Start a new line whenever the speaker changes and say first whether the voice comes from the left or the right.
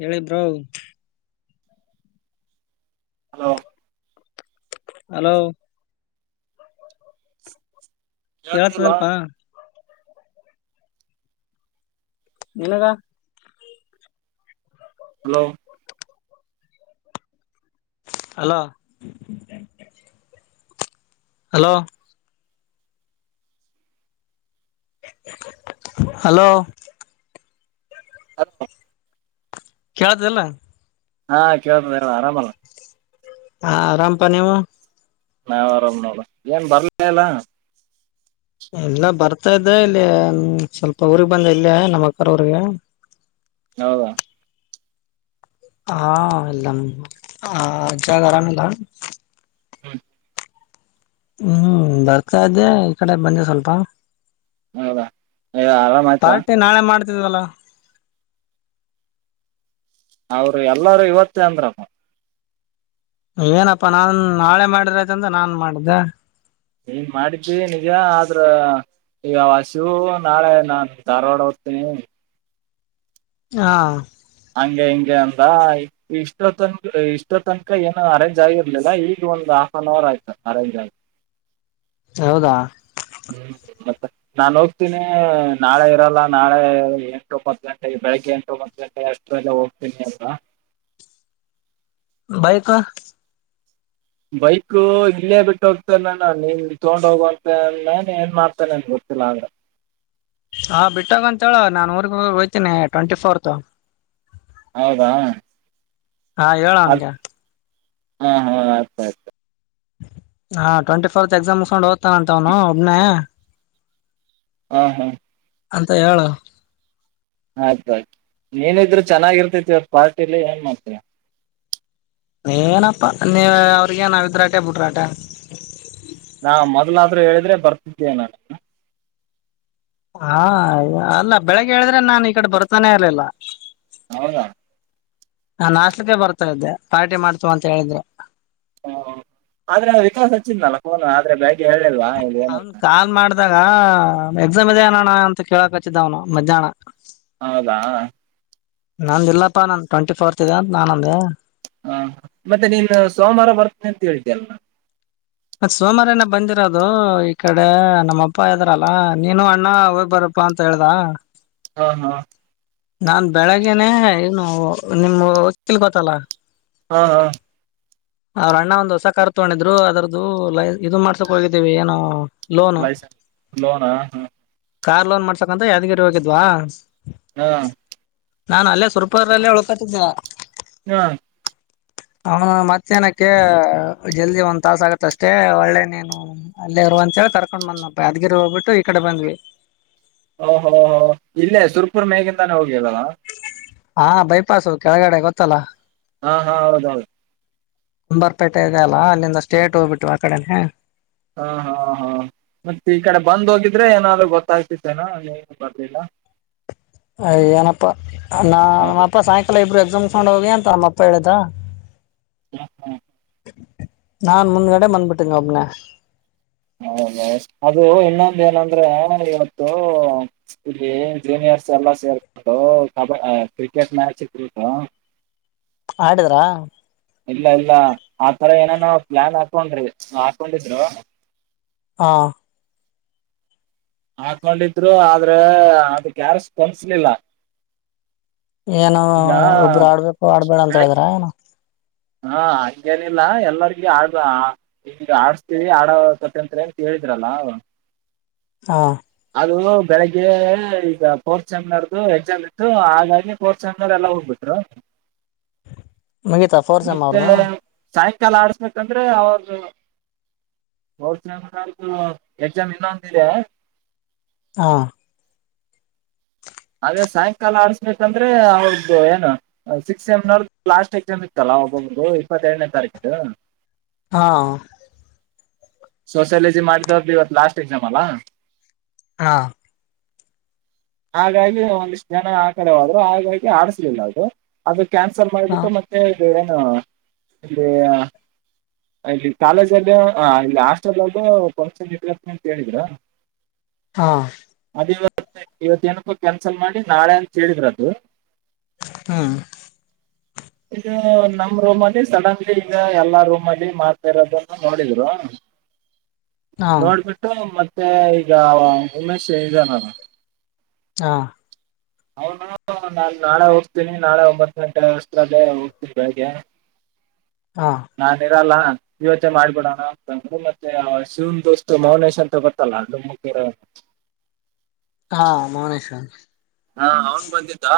left: ಹೇಳಿ bro.
right: Hello.
left: Hello.
right: [inaudible] ಕೇಳ್ತಿಲ್ಲ
left: ಕೇಳತದಲ್ಪಾ. ನಿನಗ.
right: Hello.
left: Hello. Hello. Hello.
right: Hello
left: ಕೇಳ್ತದಿಲ್ಲ
right: ಹಾ ಕೀಳ್ತದೇಳ ಆರಮಲ.
left: ಹಾ ಆರಾಮ್ಪ ನೀವು
right: ನಾವ್ ಆರಾಮ್ ನೋಡ ಏನ್ ಬರ್ಲ ಇಲ್ಲ.
left: ಎಲ್ಲ ಬರ್ತಾ ಇದ್ದೆ ಇಲ್ಲಿ ಸ್ವಲ್ಪ ಊರಿಗ್ ಬಂದ ಇಲ್ಲೆ ನಮ್ಮಕಾರ ಊರಿಗೆ
right: ಹೌದಾ
left: ಹಾ ಇಲ್ ನಮ್ ಆ ಅಜ್ಜಾಗರಮಿಲ್ಲ
right: ಹ್ಮ
left: ಹ್ಮ್ ಬರ್ತಾ ಇದ್ದೆ ಈ ಕಡೆ ಬಂದೆ ಸ್ವಲ್ಪ.
right: ಹೌದಾ ಆರಾಮ ಆಯ್ತಾ.
left: ಇಲ್ವಲ [unintelligible]
right: ಅವ್ರು ಎಲ್ಲಾರೂ ಇವತ್ತೇ ಅಂದ್ರಪ.
left: ಏನಪ ನಾನ್ ನಾಳೆ ಮಾಡಿದ್ರಾತಂಡ್ ನಾನ್ ಮಾಡ್ದೆ
right: ನೀ ಮಾಡಿದ್ದಿ ನಿಜ ಆದ್ರ ಈಗ ಆಸಿವ್ ನಾಳೆ ನಾನ್ ಧಾರವಾಡ ಹೋಗ್ತೀನಿ
left: ಹ
right: ಹಂಗೆ ಹಿಂಗೆ ಅಂದ ಇಷ್ಟ ತನಕ ಇಷ್ಟೊ ತನಕ ಏನು ಅರೇಂಜ್ ಆಗಿರ್ಲಿಲ್ಲ ಈಗ ಒಂದು ಆಫ್ ಆನ್ ಅವರ್ ಆಯ್ತು ಅರೇಂಜ್ ಆಗಿ.
left: ಹೌದ
right: ಹ್ಮ್ ಮತ್ತ ನಾನ್ ಹೋಗ್ತೀನಿ ನಾಳೆ ಇರಲ್ಲ ನಾಳೆ ಎಂಟು ಒಂಬತ್ ಗಂಟೆಗೆ ಬೆಳಿಗ್ಗೆ ಎಂಟು ಒಂಬತ್ ಗಂಟೆಗೆ ಅಷ್ಟ್ರಲಿ ಹೋಗ್ತೀನಿ ಅಂದ [unintelligible]
left: ಬೈಕು
right: ಬೈಕು ಇಲ್ಲೇ ಬಿಟ್ಟು ಹೋಗ್ತನೇನು ನೀನ್ ತೊಗೊಂಡ್ ಹೋಗುವಂತ ಅಂದ್ನೆನ್ ಏನ್ ಮಾಡ್ತೇನೆಂತ ಗೊತ್ತಿಲ್ಲ ಆದ್ರ.
left: ಹಾ ಬಿಟ್ಟೋಗ ಅಂತ ಹೇಳ ನಾನ್ ಊರ್ಗ್ ಹೋಗಾಗ್ ಹೊಯ್ತೀನಿ ಟ್ವೆಂಟಿ ಫೋರ್ತ್.
right: ಹೌದ
left: ಹ ಹೇಳ್ ಅವನ್ಗೆ.
right: ಹು ಹು ಅರ್ಥ ಆಯ್ತ್.
left: ಹಾ ಟ್ವೆಂಟಿ ಫೋರ್ತ್ ಎಕ್ಸಾಮ್ ಉಸ್ಕೊಂಡ ಹೋತ್ ತನಂತ ಅವ್ನು ಒಬ್ನೇ
right: ಹಾ ಹಾ
left: ಅಂತ ಹೇಳು
right: ಆಯ್ತ ಆಯ್ತು ನೀನಿದ್ರು ಚೆನ್ನಾಗಿರ್ತೇತಿವತ್ ಪಾರ್ಟಿಲಿ ಏನ್ ಮಾಡ್ತಿ.
left: ಏನಪ್ಪಾ ನೀವ್ ಅವ್ರಗೇನ್ ನಾವಿದ್ರಾಟೆ ಬುಡ್ರಾಟೆ [unintelligible]
right: ನಾ ಮೊದ್ಲಾದ್ರು ಹೇಳಿದ್ರೆ ಬರ್ತಿದ್ದೆ ನಾನು.
left: ಹಾ ಅಲ್ಲ ಬೆಳಿಗ್ಗೆ ಹೇಳಿದ್ರೆ ನಾನ್ ಈ ಕಡೆ ಬರ್ತಾನೇ ಇರ್ಲಿಲ್ಲ.
right: ಹೌದ
left: ನಾನ್ ಆಸ್ಲಿಕ್ಕೆ ಬರ್ತಾ ಇದ್ದೆ ಪಾರ್ಟಿ ಮಾಡ್ತಿವ್ ಅಂತ ಹೇಳಿದ್ರ.
right: ಹ ಆದ್ರೆ ವಿಕಾಸ್ ಹಚ್ಚಿದ್ನಲ್ಲ ಫೋನ್ ಆದ್ರೆ ಬ್ಯಾ
left: ಅವನ್ ಕಾಲ್ ಮಾಡ್ದಾಗ ಹ ಎಕ್ಸಾಮ್ ಇದೇನಣ್ಣ ಅಂತ ಕೇಳಕ್ ಹಚ್ಚಿದ್ದ ಅವ್ನು ಮಧ್ಯಾನ.
right: ಹೌದಾ
left: ನಂದ್ ಇಲ್ಲಪ್ಪಾ ನನ್ ಟ್ವೆಂಟಿ ಫೋರ್ತ್ ಇದೆ ಅಂತ ನಾನಂದೆ
right: ಹಾ ಮತೆ ನೀನು ಸೋಮಾರ ಬರ್ತೀನಂತ ಹೇಳಿದ್ದಲ.
left: ಸೋಮಾರನೇ ಬಂದಿರೋದು ಈ ಕಡೆ ನಮ್ಮ ಅಪ್ಪ ಇದ್ರಲ ನೀನು ಅಣ್ಣ ಹೋಗ್ ಬರಪ್ಪಾ ಅಂತ ಹೇಳ್ದ
right: ಹ ಹ
left: ನಾನ್ ಬೆಳಗ್ಗೆನೇ ಇನ್ನು ನಿಮ್ ಹೊಕ್ಕಿಲ್ ಗೊತಲ
right: ಹಾ ಹಾ
left: ಅವ್ರ ಅಣ್ಣ ಒಂದು ಹೊಸ ಕಾರ್ ತಗೊಂಡಿದ್ರು ಅದರ್ ದು ಲೈ ಇದು ಮಾಡ್ಸಕ್ ಹೋಗಿದ್ದೀವಿ ಏನೋ
right: ಲೈಸೆನ್ಸ್ [unintelligible] ಲೋನಾ
left: ಕಾರ್ ಲೋನ್ ಮಾಡ್ಸಕಂತ ಯಾದ್ಗಿರಿ ಹೋಗಿದ್ವಾ
right: ಹಾ
left: ನಾನ್ ಅಲ್ಲೆ ಸುರಪುರಲ್ಲೆ ಉಳ್ಕೊಂತಿದ್ದ
right: ಹ
left: ಅವನ್ ಮತ್ತೇನುಕ್ಕೆ ಜಲ್ದಿ ಒಂದ್ ತಾಸ ಆಗತ್ ತ್ತಷ್ಟೇ ಒಳ್ಳೆ ನೀನು ಅಲ್ಲೇ ಇರುವಂತ ಹೇಳಿ ಕರ್ಕೊಂಡ್ ಬಂದಪ್ಪ ಯಾದಗಿರಿ ಹೋಗ್ಬಿಟ್ಟು ಈ ಕಡೆ ಬಂದ್ವಿ.
right: ಓ ಹೋ ಹೋ ಇಲ್ಲೆ ಸುರ್ಪುರ್ ಮೇಗಿಂದನೇ ಹೋಗಿಯಲ್ಲಣ
left: ಹಾ ಬೈಪಾಸು ಕೆಳಗಡೆ ಗೊತ್ತಲ.
right: ಹಾ ಹಾ ಹೌದೌದು.
left: ಕುಂಬಾರಪೇಟೆ ಇದೆಯಲ ಅಲ್ಲಿಂದ ಸ್ಟೇಟ್ ಹೋಗ್ಬಿಟ್ಟು ಆ ಕಡನೆ
right: ಹಾ ಹಾ ಹಾ ಮತ್ತೆ ಈ ಕಡೆ ಬಂದ್ ಹೋಗಿದ್ರೆ ಏನಾದ್ರು ಗೊತ್ತಾಗ್ತಿತ್ತೇನಾ ನೀವ್ ಬಂದಿಲ
left: ಅಯ ಏನಪ್ಪಾ ನ
right: ಹಾಗೆ
left: ನಮ್ಮಪ್ಪ ಸಾಯಂಕಾಲ ಇಬ್ರು ಮೂಸ್ಕೊಂಡ್ ಹೋಗಿ ಅಂತ ನಮ್ಮ ಅಪ್ಪ ಹೇಳಿದ್ದ
right: ಹಾ ಹಾ
left: ನಾನ್ ಮುಂದಗಡೆ ಬಂದ್ಬುಟ್ಟಿನಿ ಒಬ್ನೇ.
right: ಹೌದ ಅದು ಇನ್ನೊಂದ ಏನಂದ್ರೆ ಇವತ್ತು ಇಲ್ಲಿ ಜೂನಿಯರ್ಸ್ ಎಲ್ಲ ಸೇರ್ಕಂಡು ಕಬಡ್ ಕ್ರಿಕೆಟ್ ಮ್ಯಾಚ್ ಇಟುಡ್ರು
left: ಹಾಡಿದ್ರಾ
right: ಇಲ್ಲ ಇಲ್ಲ ಆ ತರ ಏನ ನೋ ಪ್ಲಾನ್ ಹಾಕೊಂಡ್ರಿ ಹಾಕೊಂಡಿದ್ರು
left: ಹಾ
right: ಹಾಕೊಂಡಿದ್ರು ಆದ್ರ ಅದಕ್ ಯಾರ್ ಸ್ಪಂದಿಸಲಿಲ್ಲ.
left: ಏನು ಒಬ್ರು ಆಡ್ಬೇಕು ಆಡ್ಬೇಡ ಅಂತ ಹೇಳಿದ್ರ ಏನ
right: ಹಾ ಹಂಗೇನಿಲ್ಲ ಎಲ್ಲರಿಗ ಆ ಹ ಆಡ್ಸ್ತೀವಿ ಆಡ ಕತಂರಿ ಅಂತ ಹೇಳಿದ್ರಲ್ಲ ಅವ್
left: ಹಾ
right: ಅದು ಬೆಳಿಗ್ಗೆ ಈಗ ಫೋರ್ತ್ ಸೆಮಿನರ್ದು ಎಕ್ಸಾಮ್ ಇತ್ತು ಹಾಗಾಗಿ ಫೋರ್ತ್ ಸೆಮಿನರ್ ಎಲ್ಲ ಹೋಗ್ಬಿಟ್ರು.
left: ಮುಗಿತ ಫೋರ್ತ್ ಸೇಮ್
right: ಮತ್ತೆ
left: ಅವರ್ದು.
right: ಸಾಯಂಕಾಲ ಆಡ್ಸ್ಬೇಕಂದ್ರೆ ಅವ್ರ [unintelligible] ಎಕ್ಸಾಮ್ ಇನ್ನೊಂದಿದೆ
left: ಹಾ
right: ಅದೇ ಸಾಯಂಕಾಲ ಆಡ್ಸ್ಬೇಕಂದ್ರೆ ಅವ್ರ್ದು ಏನು ಸಿಕ್ಸ್ ಸೆಮ್ ನೋರ್ಡ್ ಲಾಸ್ಟ್ ಎಕ್ಸಾಮ್ ಇತ್ತಲ್ಲ ಒಬ್ಬೊಬು ಇಪ್ಪತ್ತೆರಡನೇ ತಾರೀಕು
left: ಹಾ
right: ಸೋಸಿಯಾಲಜಿ ಮಾಡಿದೊರ್ದು ಇವತ್ ಲಾಸ್ಟ್ ಎಕ್ಸಾಮ್ ಅಲ
left: ಹಾ
right: [unintelligible] ಹಾಗಾಗಿ ಒಂದಿಷ್ಟ ಜನ ಆ ಕಡೆ ಓದ್ರು ಹಾಗಾಗಿ ಆಡಿಸ್ಲಿಲ ಅದು ಅದಕ್ ಕ್ಯಾನ್ಸಲ್
left: ಹಾ
right: ಮಾಡಿಬಿಟ್ಟು ಮತ್ತೆ ತೀವ್ರೇನೋ [unintelligible] ಇಲ್ಲಿ ಹ ಅಲ್ಲಿ ಕಾಲೇಜಗ ಹ ಆಸ್ ಷ್ಟಲದಗ ಫಂಕ್ಷನ್ ಇಟುಗಂಟ್ನಿ ಅಂತ ಹೇಳಿದ್ರು
left: ಹಾ
right: ಇವತ್ತು ಎನಿಕೊ ಕ್ಯಾನ್ಸಲ್ ಮಾಡಿ ನಾಳೆ ಅಂತ ಹೇಳಿದ್ರದು.
left: ಹ್ಮ್
right: ಇದು ನಮ್ ರೂಮ್ ಅಲ್ಲಿ ಸಡನ್ಲಿ ಇಂಗ ಎಲ್ಲಾ ರೂಮಲ್ಲಿ ಮಾಡ್ತಾ ಇರೋದನ್ನು ನೋಡಿದ್ರು
left: ಹಾ
right: ನೋಡ್ಬಿಟ್ಟು ಮತ್ ಮತ್ತೆ ಈಗ ಉಮೇಶ್ ಐದನಲ
left: ಹಾ
right: ಅವ್ನು ನಾನ್ ನಾಳೆ ಹೋಗ್ತೀನಿ ನಾಳೆ ಒಂಬತ್ ಗಂಟೆ ಆಸ್ಟ್ರೇಲಿ ಹೋಗ್ತೀನಿ ಬೆಳಿಗ್ಗೆ
left: ಹಾ
right: ಇರಲ್ಲ ಇವತ್ತೇ ಮಾಡ್ಬಿಡೋಣ ಅಂತಂದ್ರರು ಮತ್ತೆ ಆ ಶಿವನ್ ದೋಸ್ತ್ ಮೌನೇಶ್ ಅಂತ ಗೊತ್ತಲ್ಲ ಡುಮ್ಮಕ್ ಇರೋನ್.
left: ಹಾ ಮೌನೇಶ
right: ಹಾ ಅವನ್ ಬಂದಿದ್ದಾ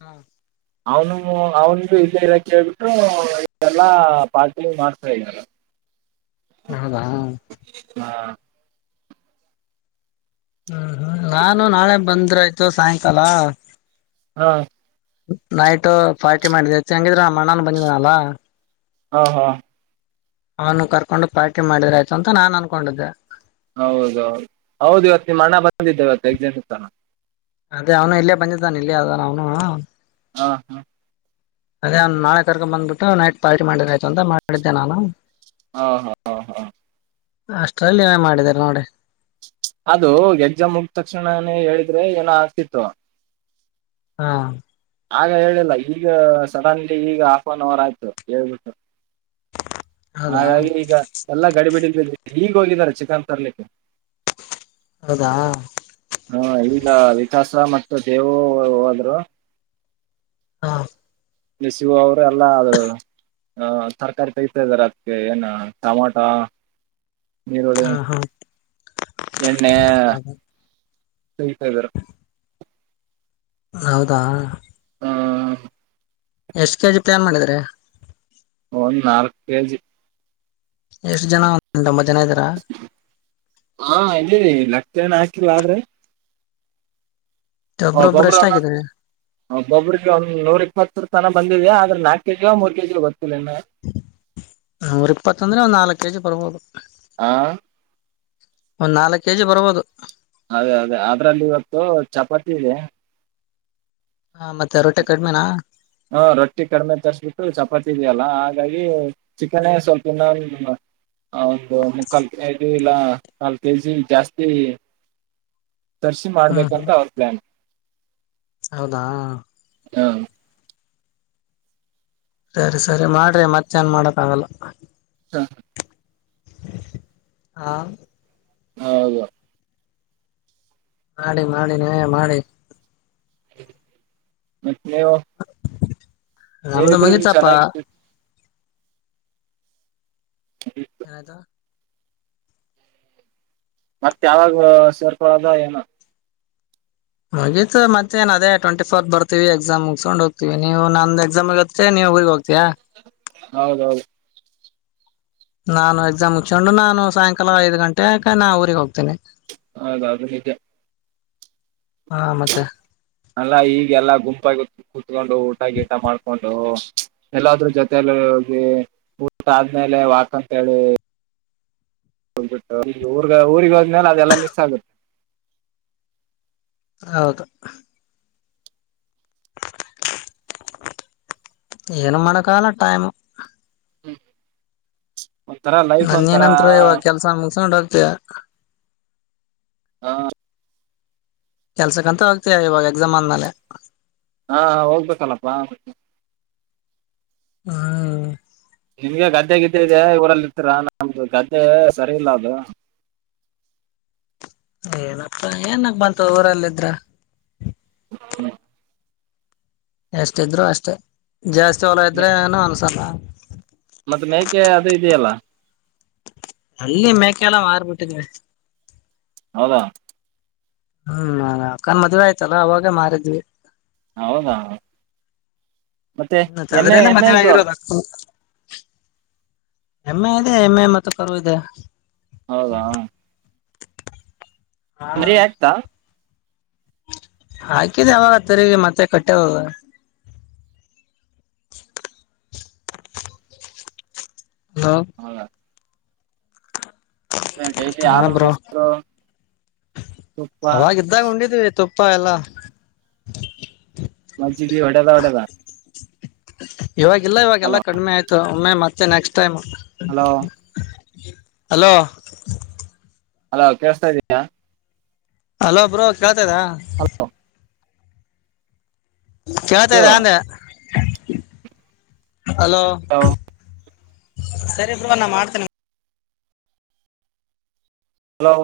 left: ಹಾ
right: ಅವ್ನು ಅವನು ಇದೇ ಇರಕ್ಕೆ ಕೇಳ್ಬಿಟ್ಟು ಇದೆಲ್ಲಾ ಪಾರ್ಟಿ ಮಾಡ್ತಾ ಇದರ.
left: ಹೌದಾ
right: ಹಾ
left: ಹ್ಮ್ ಹ್ಮ್ ನಾನು ನಾಳೆ ಬಂದ್ರ ಆಯ್ ತು ಸಾಯಂಕಾಲ
right: ಹಾ
left: ನೈಟ್ ಪಾರ್ಟಿ ಮಾಡಿದ್ರ ಆಯ್ತ್ ಹೆಂಗಿದ್ರ ನಮ್ ಅಣ್ಣನ್ ಬಂದಿದನಲ್ಲ
right: ಹಾ ಹಾ
left: ಅವನು ಕರ್ಕೊಂಡು ಪಾರ್ಟಿ ಮಾಡಿದ್ರ ಆಯ್ತು ಅಂತ ನಾನ್ ಅನ್ಕೊಂಡಿದ್ದೆ.
right: ಹೌದೌದು ಹೌದು ಇವತ್ತು ನಿಮ್ ಹಣ್ಣ ಬಂದಿದ ಇವತ್ ಎಕ್ಸಾಮ್ ಇತ್ತಲ.
left: ಅದೇ ಅವ್ನು ಇಲ್ಲೇ ಬಂದಿದ್ದಾನ ಇಲ್ಲಿ ಅದನ ಅವ್ನು
right: ಹಾ ಹಾ
left: ಅದೇ ನಾಳೆ ಕರ್ಕೊಂಡು ಬಂದ್ಬಿಟ್ಟು ನೈಟ್ ಪಾರ್ಟಿ ಮಾಡಿದ್ರ ಆಯ್ತು ಅಂತ ಮಾಡಿದ್ದೆ ನಾನು.
right: ಹಾ ಹಾ ಹ ಹಾ
left: ಅಷ್ಟ್ರಲ್ಲಿ ನೀವೇ ಮಾಡಿದ್ರಿ ನೋಡಿ.
right: ಅದು ಎಜ್ಜಾಮುಗಡ್ ತಕ್ಷಣಾನೇ ಹೇಳಿದ್ರೆ ಏನೋ ಆಗ್ತಿತ್ತು.
left: ಹಾ
right: ಆಗ ಹೇಳಿಲ್ಲ ಈಗ ಸಡನ್ಲಿ ಈಗ ಹಾಫ್ ಆನ್ ಅವರ್ ಆಯ್ತು ಹೇಳ್ಬಿಟ್ಟು.
left: ಹೌದಾ
right: ಹಾಗಾಗಿ ಈಗ ಎಲ್ಲಾ ಗಡಿಬಿಡಿ ಗಡಿ ಈಗ ಹೋಗಿದರೆ ಚಿಕನ್ ತರ್ಲಿಕ್ಕೆ.
left: ಹೌದಾ
right: ಹಾ ಇಲ್ಲ ವಿಕಾಸ್. ಸಮ ಮತ್ತೆ ದೇವು ಹೋದ್ರು.
left: ಹಾ
right: ನಿಸ ಅವರು. ಎಲ್ಲ ಆದ್ರನು. ಹ ತರ್ಕಾರಿ ಕೈಸ ಇದ್ದಾರೆ ಅದಕ್ಕೆ ಏನ ಟಮೊಟ. ನೀರುಳ್ಳಿ
left: ಹಾ ಹಾ
right: ಎಣ್ಣೆ. ತಗಿತಾ ಇದ್ದಾರ.
left: ಹೌದಾ.
right: ಆ,
left: ಎಷ್ಟ್ ಕೆ ಜಿ ಪ್ಲಾನ್ ಮಾಡಿದ್ರ.
right: ಒಂದ್ ನಾಲ್ಕು ಕೆ ಜಿ.
left: ಎಷ್ಟು ಜನ ಉಂಟ ಮತ್ತೆ.
right: ಹಾ ಇದಿವಿ ಲೆಕ್ಕೆನ ಆ ಆದ್ರೆ.
left: ಒಬ್ರೊಬ್ರು
right: ಒಬೊಬ್ಬರು
left: ಎಷ್ಟ
right: ಒಂದೊಂದು
left: ಆಗಿದ್ರಿ
right: ಒಬೊಬ್ಬ್ರಿಗೆ ನೂರ ಇಪ್ಪತ್ರ್. ತನ ಬಂದಿದೆ ಅದ್ರೆ ನಾಕ ಕೆ ಜಿ ಮೂರ್ ಕೆ ಜಿ ಗೋ
left: ನೂರು ಇಪ್ಪತ್ತ ಅಂದ್ರೆ ಒಂದು ನಾಲ್ಕು ಕೆಜಿ ಬರಬೋದು.
right: ಆ
left: ಒಂದ್ ನಾಲ್ಕಕ್ ಕೆಜಿ ಬರ್ಬೋದು.
right: ಅದೇ ಅದೇ ಅದ್ರಲ್ಲಿ ಇವತ್ತು ಚಪಾತಿ ಇದೆ.
left: ಹಾ ಮತ್ತೆ ರೊಟೆ ಕಡಿಮೆನಾ.
right: ಹಾ ರೊಟ್ಟಿ ಕಡಿಮೆ ತರಿಸ್ಬಿಟ್ಟು ಚಪಾತಿ ಇದೆಯಲ್ಲ ಹಾಗಾಗಿ ಚಿಕನೇ ಸ್ವಲ್ಪ ಇನ್ನೊಂದು. ಹೌದು ಒಂದ್ಮುಕಾಲ್ ಕೆ ಇಲ್ಲ ಕಾಲ್ ಕೆ ಜಿ ಜಾಸ್ತಿ. ತರ್ಸಿ
left: ಹ್ಮ್
right: ಮಾಡ್ಬೇಕಂತ
left: ಹ್ಮ್
right: ಅವ್ರ ಪ್ಲಾನ್.
left: ಹೌದಾ.
right: ಹಾ.
left: ಸರಿ ಸರಿ ಮಾಡ್ರಿ ಮತ್ತೆ ನಾನ್ ಮಾಡಕ್ ಆಗಲ್ಲ.
right: [inaudible]
left: ಆ.
right: ಹೌದು.
left: ಮಾಡಿ ಮಾಡಿ ನೀವೆ ಮಾಡಿ.
right: [inaudible] ನೀವು.
left: ನಮ್ದು
right: ನೀವಿದ್ರೆ
left: ಮುಗಿತಪ್ಪ.
right: ಚೆನ್ನಾಗಿತ್ತು
left: ಏನಾಯ್ತು
right: ಮತ್ಯವಾಗ ಸೇರ್ಕೊಳ್ಳದ ಏನ
left: ಮುಗೀತ್ ಮತ್ತೇನ್ ಅದೇ ಟ್ವೆಂಟಿ ಫೋರ್ತ್ ಬರ್ತೀವಿ ಎಕ್ಸಾಮ್ ಮುಗಸ್ಕೊಂಡ್ ಹೋಗ್ತೀವಿ ನೀವು ನಂದ ಎಕ್ಸಾಮ್ಗತ್ತೆ ನೀವು ಊರಿಗ್ ಹೋಗ್ತಿಯಾ
right: ಹೌದೌದು
left: ನಾನು ಎಕ್ಸಾಮ್ ಮುಚ್ಕೊಂಡು ನಾನು ಸಾಯಂಕಾಲ ಐದು ಗಂಟೆ ಕ ನಾ ಊರಿಗ್ ಹೋಗ್ತೀನಿ.
right: ಹೌದ್ ಅದ್ ನಿಜ.
left: ಹಾ ಮತೆ
right: ಅಲ್ಲ ಈಗೆಲ್ಲ ಗುಂಪಾಗಿ ಕೂತ್ಕೊಂಡು ಊಟ ಗೀಟ ಮಾಡ್ಕೊಂಡು ಎಲ್ಲಾದ್ರ ಜೊತೆಯಲ್ಲಿ ಹೋಗಿ ಊಟ ಆದ್ಮೇಲೆ ವಾಕ್ಂತೇಳಿ ಗ್ಬಿಟ್ಟ ಊರ್ಗ ಊರಿಗೆ ಹೋದ್ಮೇಲ ಅದೆಲ್ಲಾ ಮಿಸ್ ಆಗುತ್ [unintelligible]
left: ಹೌದು [unintelligible] ಏನು ಮಾಡಕಲ ಟೈಮ
right: ಹ್ಮ್
left: ನನ್ ಯೆನಂದ್ರು ಇವಗ ಕೆಲ್ಸ ಮುಗಸಗೊಂಡು ತ್ಯ [unintelligible]
right: ಹಾ
left: ಕೆಲ್ಸಕ್ಕಂತ ಹೋಗ್ತೀಯ ಇವಾಗ ಎಕ್ಸಾಮ್ ಆದ್ಮೇಲೆ.
right: ಹಾ ಹೋಗ್ಬೇಕಲಪ ಮತೆ.
left: ಹ್ಮ್
right: ನಿಮ್ಗೆ ಗದ್ದೆ ಗಿದ್ದೆ ಇದೆ ಊರಲ್ಲಿ ಇರ್ತೀರ ನಮ್ದು ಗದ್ದೆ ಸರಿ ಇಲ್ಲ ಅದು.
left: ಏನಪ್ಪ ಏನಗ ಬಂತ ಊರಲ್ಲಿದ್ರ
right: [inaudible]
left: ಎಷ್ಟ ಇದ್ರು ಅಷ್ಟೇ. ಜಾಸ್ತಿ ಹೊಲ
right: ಮೆ-
left: ಇದ್ರೆ ಏನು ಅನ್ಸಲ.
right: ಮತ್ತೆ ಮೇಕೆ ಅದು ಇದೆಯಲ್ಲ.
left: ಅಲ್ಲಿ ಮೇಕೆಲ್ಲ ಮಾರ್ಬಿಟಿದಿನಿ.
right: ಹೌದ
left: ಹ್ಮ್ ಅಕ್ಕನ್ ಮದ್ವೆ ಆಯ್ತಲ ಅವಾಗೇ ಮಾರಿದ್ವಿ.
right: ಹೌದ
left: ಮತೆ ಅದ್ರಲ್ಲೇ ಮದ್ವೆ ಆಗಿರೋದ ಅಕ್ಕಂದ್. [unintelligible] ಎಮ್ಮೆ ಇದೆ ಎಮ್ಮೆ ಮತ್ತೆ ಕರು ಇದೆ.
right: ಹೌದಾ. ಮರಿ ಆಕ್ತಾ
left: [unintelligible] ಆಕಿದೆ ಅವಾಗ ತಿರಿಗಿ ಮತ್ತೆ ಕಟ್ಟೆದದ. ಹಲೋ
right: ಹೌದ ಅ ಡೈಲಿ
left: ಹಾ
right: ಹಾಲು
left: ಬ್ರೋ
right: ಮೋಸ್ರು [unintelligible] ತುಪ್ಪ
left: ಪ್ಪ ಎಲ್ಲ
right: [unintelligible] ತಿ ಒಡೆದ ಒಡೆದ
left: ಇವವಾಗಿಲ್ಲ ಇವಾಗೆಲ್ಲ ಕಡಿಮೆ ಆಯ್ತು. ಒಮ್ಮೆ ಮತ್ತೆ next time
right: hello
left: [unintelligible] hello
right: hello ಕೇಳ್ಸ್ತಾ ಇದಿಯಾ
left: ಹಲೋಬ್ರೊ ಕೇಳ್ತಾದ. ಕೇಳ್ತಾ
right: ಇದು
left: ಇದೆ ಅಂದೆ. ಹಲೋ [unintelligible] ಸರಿ ಬ್ರೋ ನಾ ಮಾಡ್ತೀನ್
right: ಹಲೋ